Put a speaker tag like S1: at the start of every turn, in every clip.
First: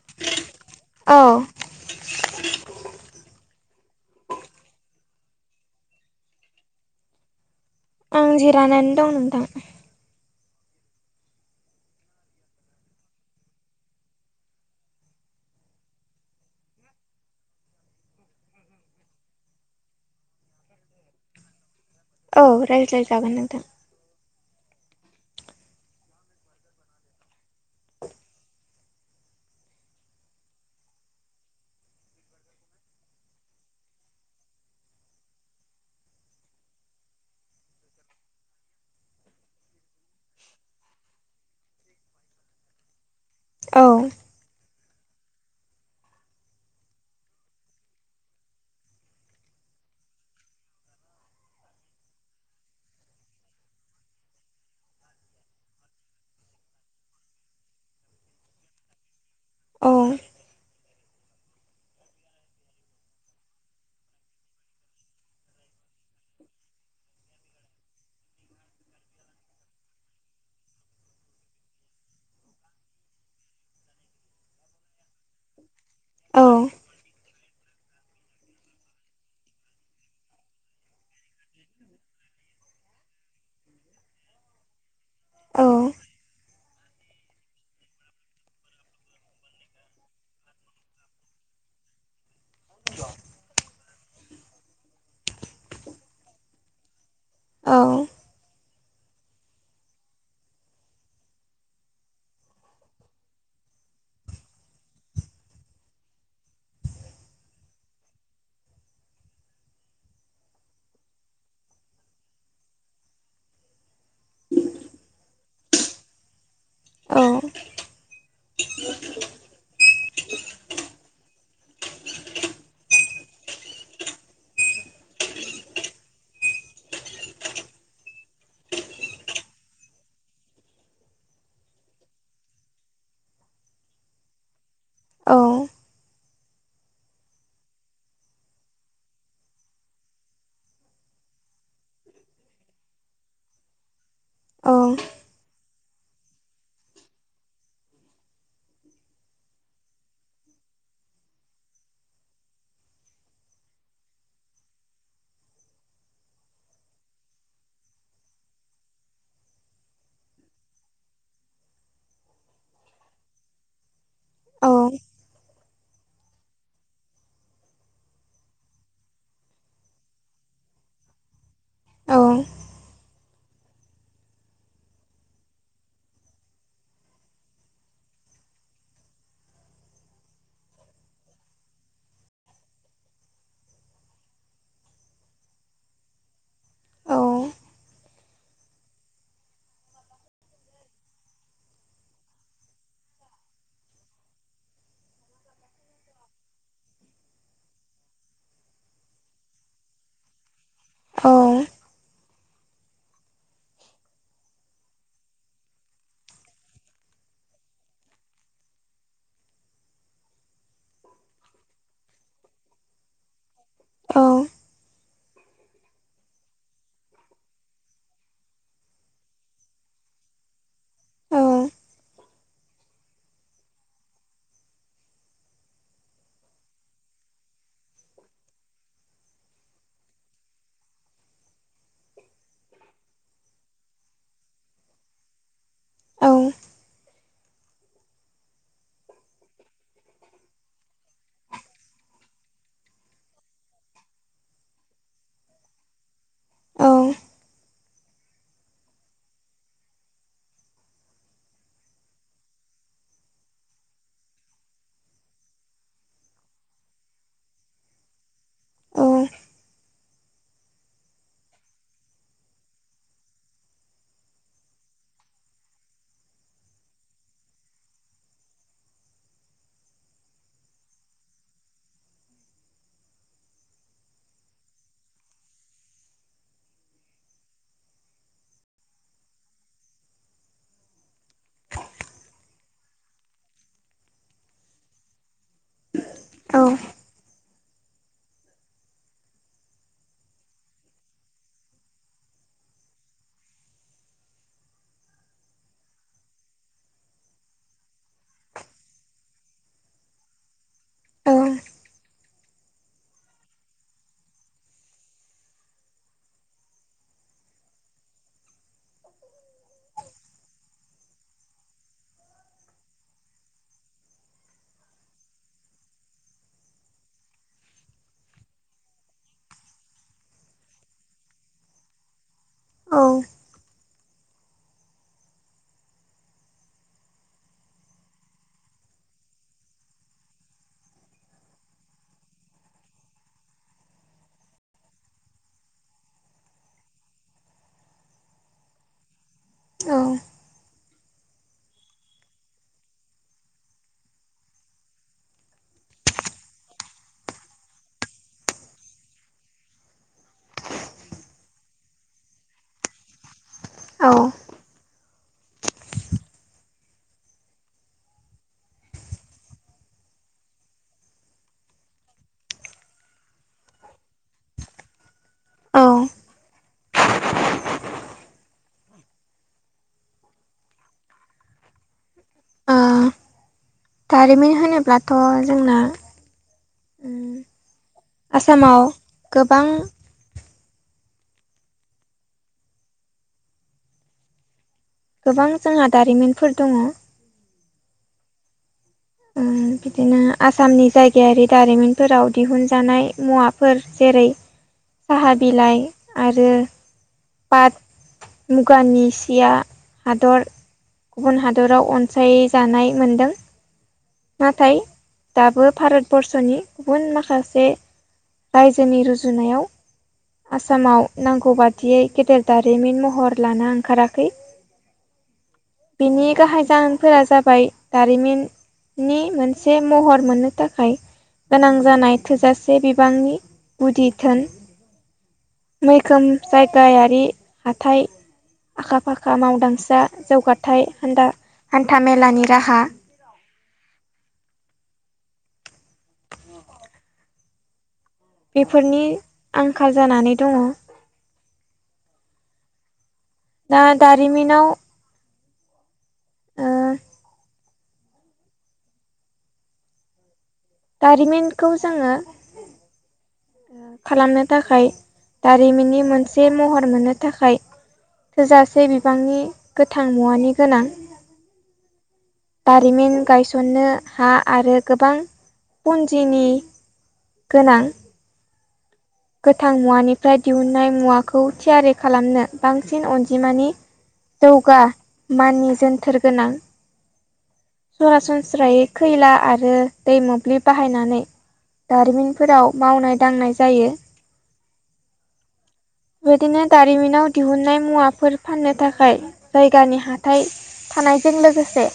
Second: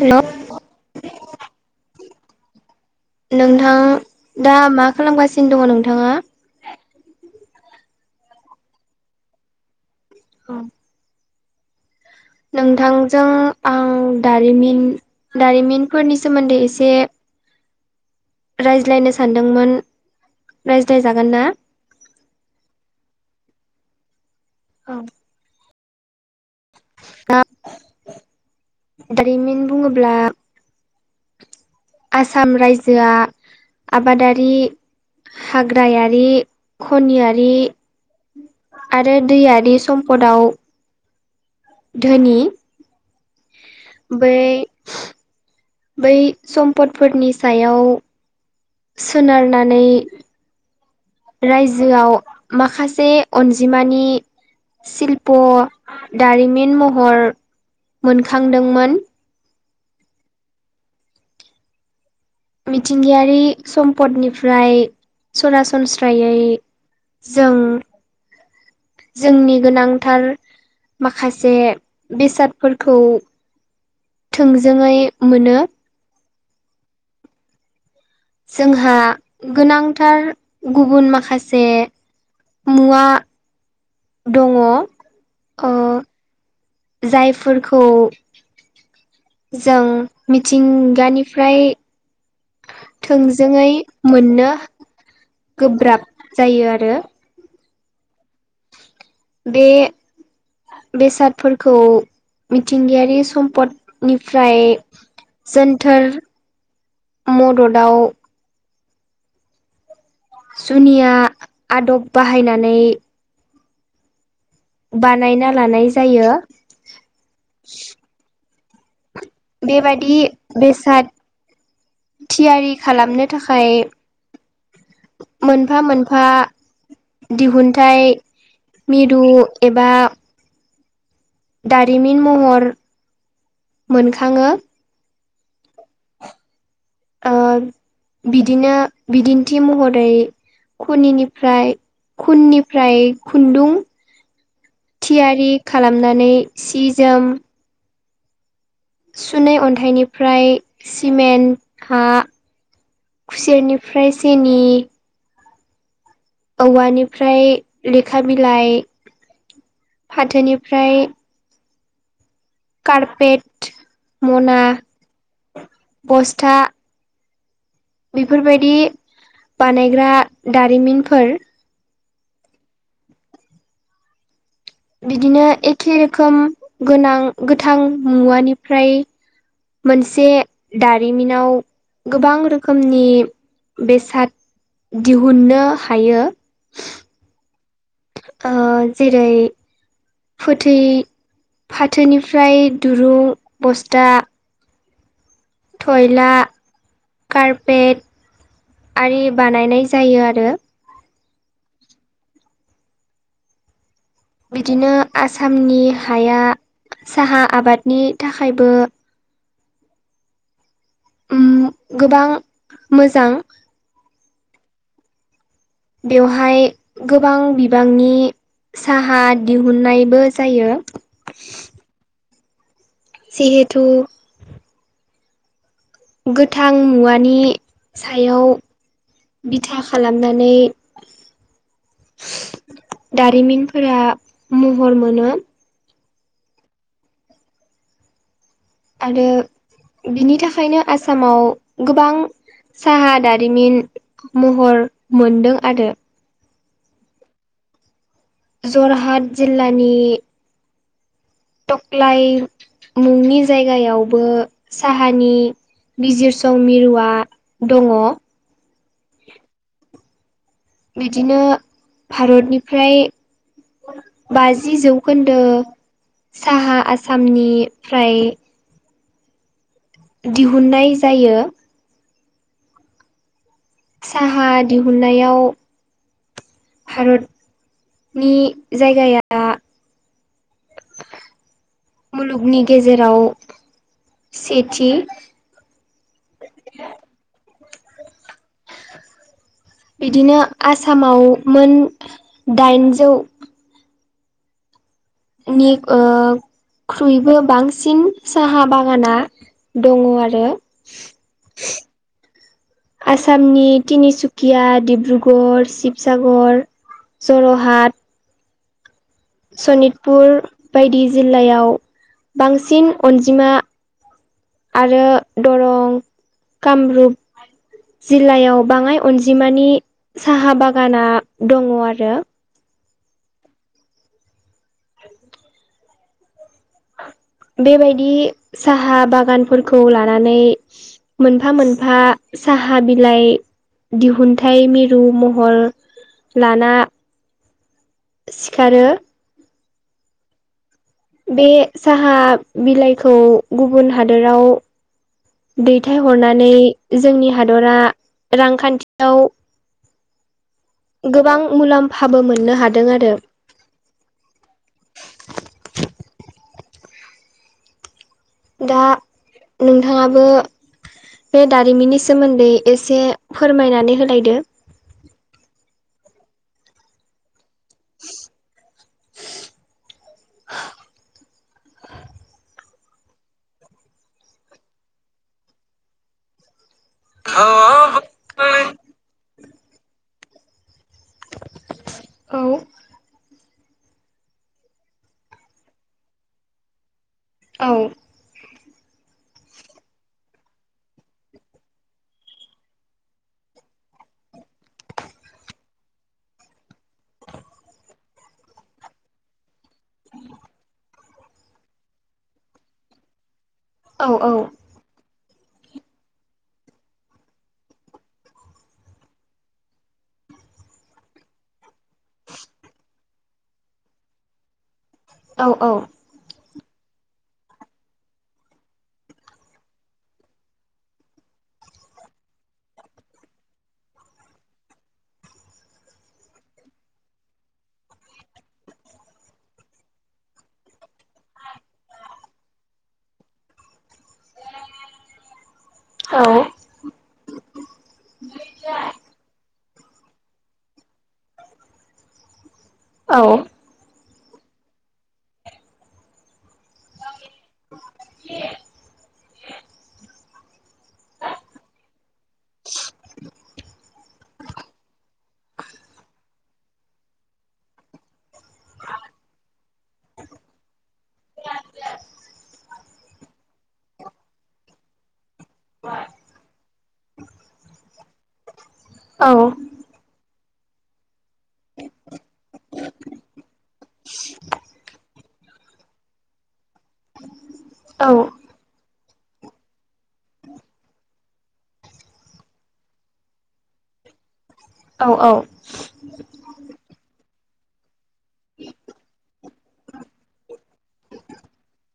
S1: Hello
S2: औ
S1: नों थां दा मा खालामगासिनो दं नोंथाङा?
S2: आं जिरायनानै दं नोंथां
S1: औ नोंथांजों आं दारिमिन दारिमिनफोरनि सोमोन्दै एसे रायज्लायनो सानदोंमोन रायज्लायजागोन ना?
S2: औ रायज्लायजागोन नोंथां
S1: औ दा दारिमिन बुङोब्ला आसाम रायजोआ आबादारि हाग्रायारि खनियारि आरो दैयारि सम्पदाव धोनि
S2: औ
S1: बै बै सम्पदफोरनि सायाव सोनारनानै रायजोआव माखासे अनजिमानि शिल्प दारिमिन महर मोनखांदोंमोन
S2: औ
S1: मिथिंगायारि सम्पदनिफ्राय सरासनस्रायै जों जोंनि गोनांथार माखासे बेसादफोरखौ थोंजोङै मोनो।
S2: औ
S1: जोंहा गोनांथार गुबुन माखासे मुवा दङ।
S2: औ
S1: जायफोरखौ जों मिथिंगानिफ्राय थोंजोङै मोननो गोब्राब जायो आरो।
S2: औ
S1: बे बेसादफोरखौ मिथिंगायारि सम्पदनिफ्राय जोन्टोर मददाव जुनिया आदब बाहायनानै बानायना लानाय जायो।
S2: औ
S1: बेबादि बेसाद थियारि खालामनो थाखाय मोनफा मोनफा दिहुनथायाइ मिरु एबा दारिमिन महर मोनखाङो।
S2: औ
S1: ओ बिदिनो बिदिन्थि महरै खुनिनिफ्राय खुननिफ्राय खुन्दुं
S2: औ
S1: थियारि खालामनानै सि जोम सुनै अन्थाइनिफ्राय सिमेन्ट हा खुसेरनिफ्राय सेनि औवानिफ्राय लेखा बिलाइ फाथोनिफ्राय कारपेट मना
S2: औ
S1: बस्था बेफोरबायदि बानायग्रा दारिमिनफोर
S2: औ
S1: बिदिनो एखे रोखोम गोनां गोथां मुवानिफ्राय मोनसे दारिमिनाव गोबां रोखोमनि बेसाद दिहुननो हायो
S2: औ
S1: ओ जेरै फोथै फाथोनिफ्राय दुरुं बस्था थयला कारपेट आरि बानायनाय जायो आरो
S2: औ
S1: बिदिनो आसामनि हाया साहा आबादनि थाखायबो उम गोबां मोजां
S2: औ
S1: बेवहाय गोबां बिबांनि साहा दिहुननायबो जायो
S2: औ
S1: जिहेथु गोथां मुवानि सायाव बिथा खालामनानै दारिमिनफोरा महर मोनो
S2: औ
S1: आरो बिनि थाखायनो आसामाव गोबां साहा दारिमिन महर मोनदों आरो
S2: औ
S1: जरहाट जिल्लानि थख्लाय मुंनि जायगायावबो साहानि बिजिरसं मिरुआ दङ
S2: अ
S1: बिदिनो भारतनिफ्राय बाजि जौखोन्दो साहा आसामनिफ्राय दिहुननाय जायो साहा दिहुननायाव भारतनि जायगाया मुलुगनि गेजेराव सेथि
S2: औ
S1: बिदिनो आसामाव मोन दाइनजौ नि ओ ख्रुइबो बांसिन साहा बागाना दङ आरो आसामनि तिनिसुकिया डिब्रुगर शिबसागर जर'हाट सनितपुर बायदि जिल्लायाव बांसिन अनजिमा आरो दरं कामरुप जिल्लायाव बाङाय अनजिमानि साहा बागाना दङ आरो
S2: औ
S1: बेबायदि साहा बागानफोरखौ लानानै मोनफा मोनफा साहा बिलाइ दिहुनथाइ मिरु महर लाना सिखारो
S2: औ
S1: बे साहा बिलाइखौ गुबुन हादोराव दैथाय हरनानै जोंनि हादरा रांखान्थियाव गोबां मुलाम्फाबो मोननो हादों आरो
S2: औ
S1: [unintelligible] दा नोंथाङाबो बे दारिमिननि सोमोन्दै एसे फोरमायनानै होलायदो।
S2: ओ
S1: [unintelligible]
S2: ओ दारिमिन होनोब्लाथ' जोंना आसामाव गोबां
S1: औ
S2: गोबां जोंहा दारिमिनफोर दङ
S1: औ।
S2: उम बिदिनो आसामनि जायगायारि दारिमिनफोराव दिहुनजानाय मुवाफोर जे जेरै साहा बिलाइ आरो पाथ मुगानि सिया हादर गुबुन हादराव अनसायजानाय मोनदों।
S1: औ औ
S2: नाथाय दाबो भारतबर्सनि गुबुन माखासे रायजोनि रुजुनायाव आसामाव नांगौ बादियै गेदेर दारिमिन महर लाना ओंखाराखै
S1: औ औ
S2: बिनिखा हाय जाहोनफोरा जाबाय दारिमिननि मोनसे महर मोननो थाखाय गोनां जानाय थोजासे बिबांनि गुदि धोन मैखोम जायगायारि हाथाइ आखा फाखा मावदांसा जौगाथाय हान्थामेलानि राहा
S1: [inaudible] औ
S2: बेफोरनि आंखाल जानानै दङ
S1: औ
S2: दा दारिमिनाव ओ
S1: [unintelligible]
S2: दारिमिनखौ जोङो खालामनो थाखाय दारिमिननि मोनसे महर मोननो थाखाय थोजासे बिबांनि गोथां मुवानि गोनां
S1: [inaudible]
S2: दारिमिन गायसननो हा आरो गोबां पुन्जिनि गोनां गोथां मुवानिफ्राय दिहुननाय मुवाखौ थियारि खालामनो बांसिन अनजिमानि जौगा मानि जोनथोर गोनां
S1: औ
S2: सरासनस्रायै खैला आरो दै मोब्लि बाहायनानै दारिमिनफोराव मावनाय दांनाय जायो
S1: औ औ
S2: बेदिनो तारिमिना दिहुनन्नाय मुवाफोर फाननो थाखाय जायगानि हाथाय थानायजों लोगोसे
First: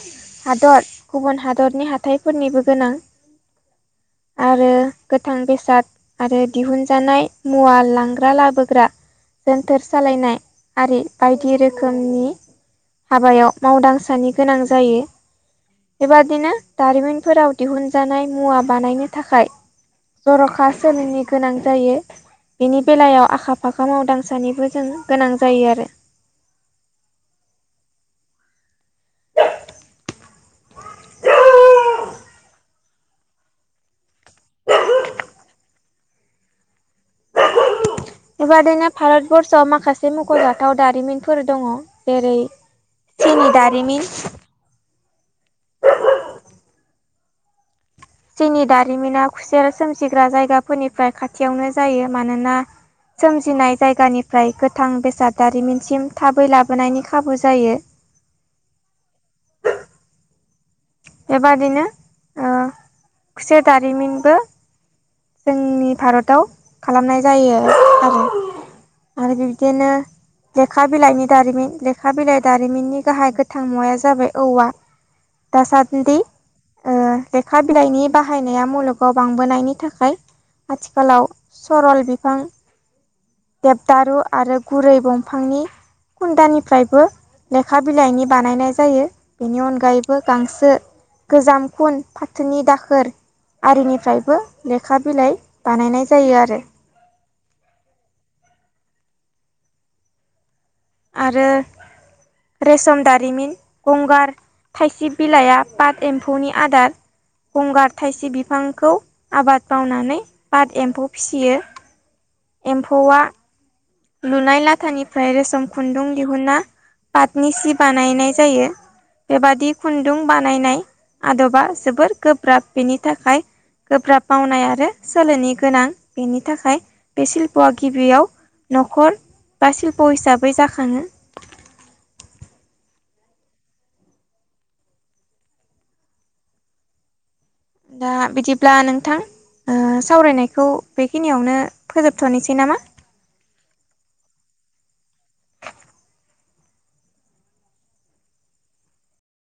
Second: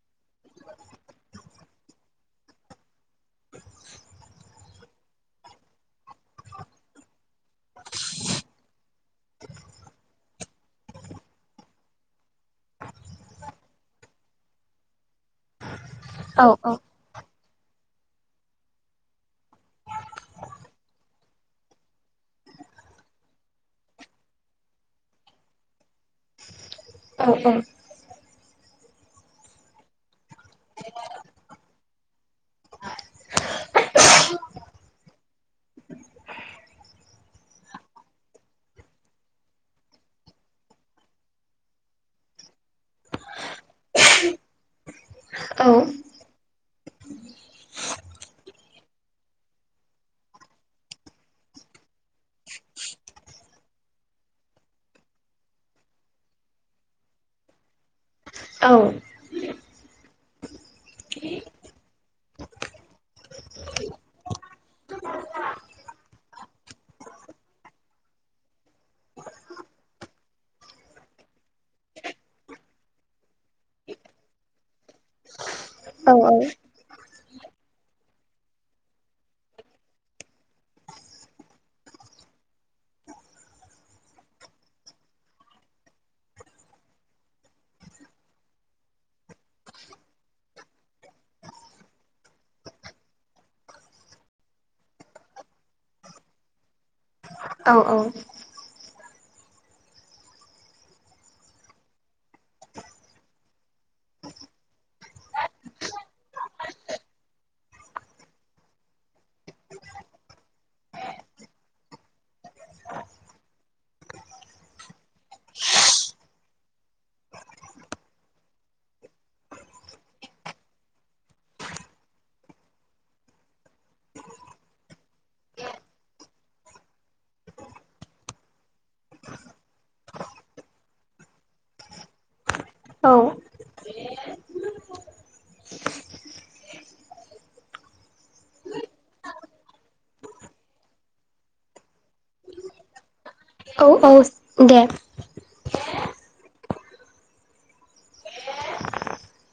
S2: हादर गुबुन हादरनि हाथाइफोरनिबो गोनां
S1: [inaudible]
S2: आरो गोथां बेसाद आरो दिहुनजानाय मुवा लांग्रा लाबोग्रा जोनथोर सालायनाय आरि बायदि रोखोमनि हाबायाव मावदांसानि गोनां जायो बेबादिनो दारिमिनफोराव दिहुनजानाय मुवा बानायनो थाखाय जर'खा सोलिनो गोनां जायो बेनि बेलायाव आखा आफाखा मावदांसानिबो जों गोनां जायो आरो
S1: अ औ
S2: बेबादिनो भारतबर्सआव माखासे मख'जाथाव दारिमिनफोर दङ जेरै चिनि दारिमिन
S1: औ
S2: चिनि दारिमिना खुसेर सोमजिग्रा जायगाफोरनिफ्राय खाथियावनो जायो मानोना सोमजिनाय जायगानिफ्राय गोथां बेसाद दारिमिनसिम थाबै लाबोनायनि खाबु जायो।
S1: औ
S2: बेबादिनो ओ खुसेर दारिमिनबो जोंनि भारताव खालामनाय जायो आरो। आरो बि बिदिनो लेखा बिलाइनि दारिमिन लेखा बिलाइ दारिमिननि गाहाय गोथां मुवाया जाबाय- औवा।
S1: [inaudible]
S2: दासान्दि ओ लेखा बिलाइनि बाहायनाया मुलुगाव बांबोनायनि थाखाय आथिखालाव सरल बिफां देबदारु आरो गुरै बंफांनि खुन्दानिफ्रायबो लेखा बिलाइनि बानायनाय जायो बेनि अनगायैबो गांसो गोजाम खुन फाथोनि दाखोर आरिनिफ्रायबो लेखा बिलाइ बानायनाय जायो आरो।
S1: औ औ
S2: आरो रेशम दारिमिन गंगार थायसे बिलाइआ पाट एम्फौनि आदार गंगार थाइसिब बिफांखौ आबाद मावनानै पाट एम्फौ फिसियो। एम्फौआ लुनाय लाथानिफ्राय रेसोम खुन्दुं दिहुना पाटनि सि बानायनाय जायो। बेबादि खुन्दुं बानायनाय आदबा जोबोद गोब्राब बेनि थाखाय गोब्राब मावनाय आरो सोलोनि गोनां बेनि थाखाय बे शिल्प'आ गिबियाव न'खर बा सिशल्प हिसाबै जाखाङो। दा बिदिब्ला नोंथां ओ सावरायनायखौ बेखिनियावनो फोजोबथ'नोसै नामा?
S1: औ औ दे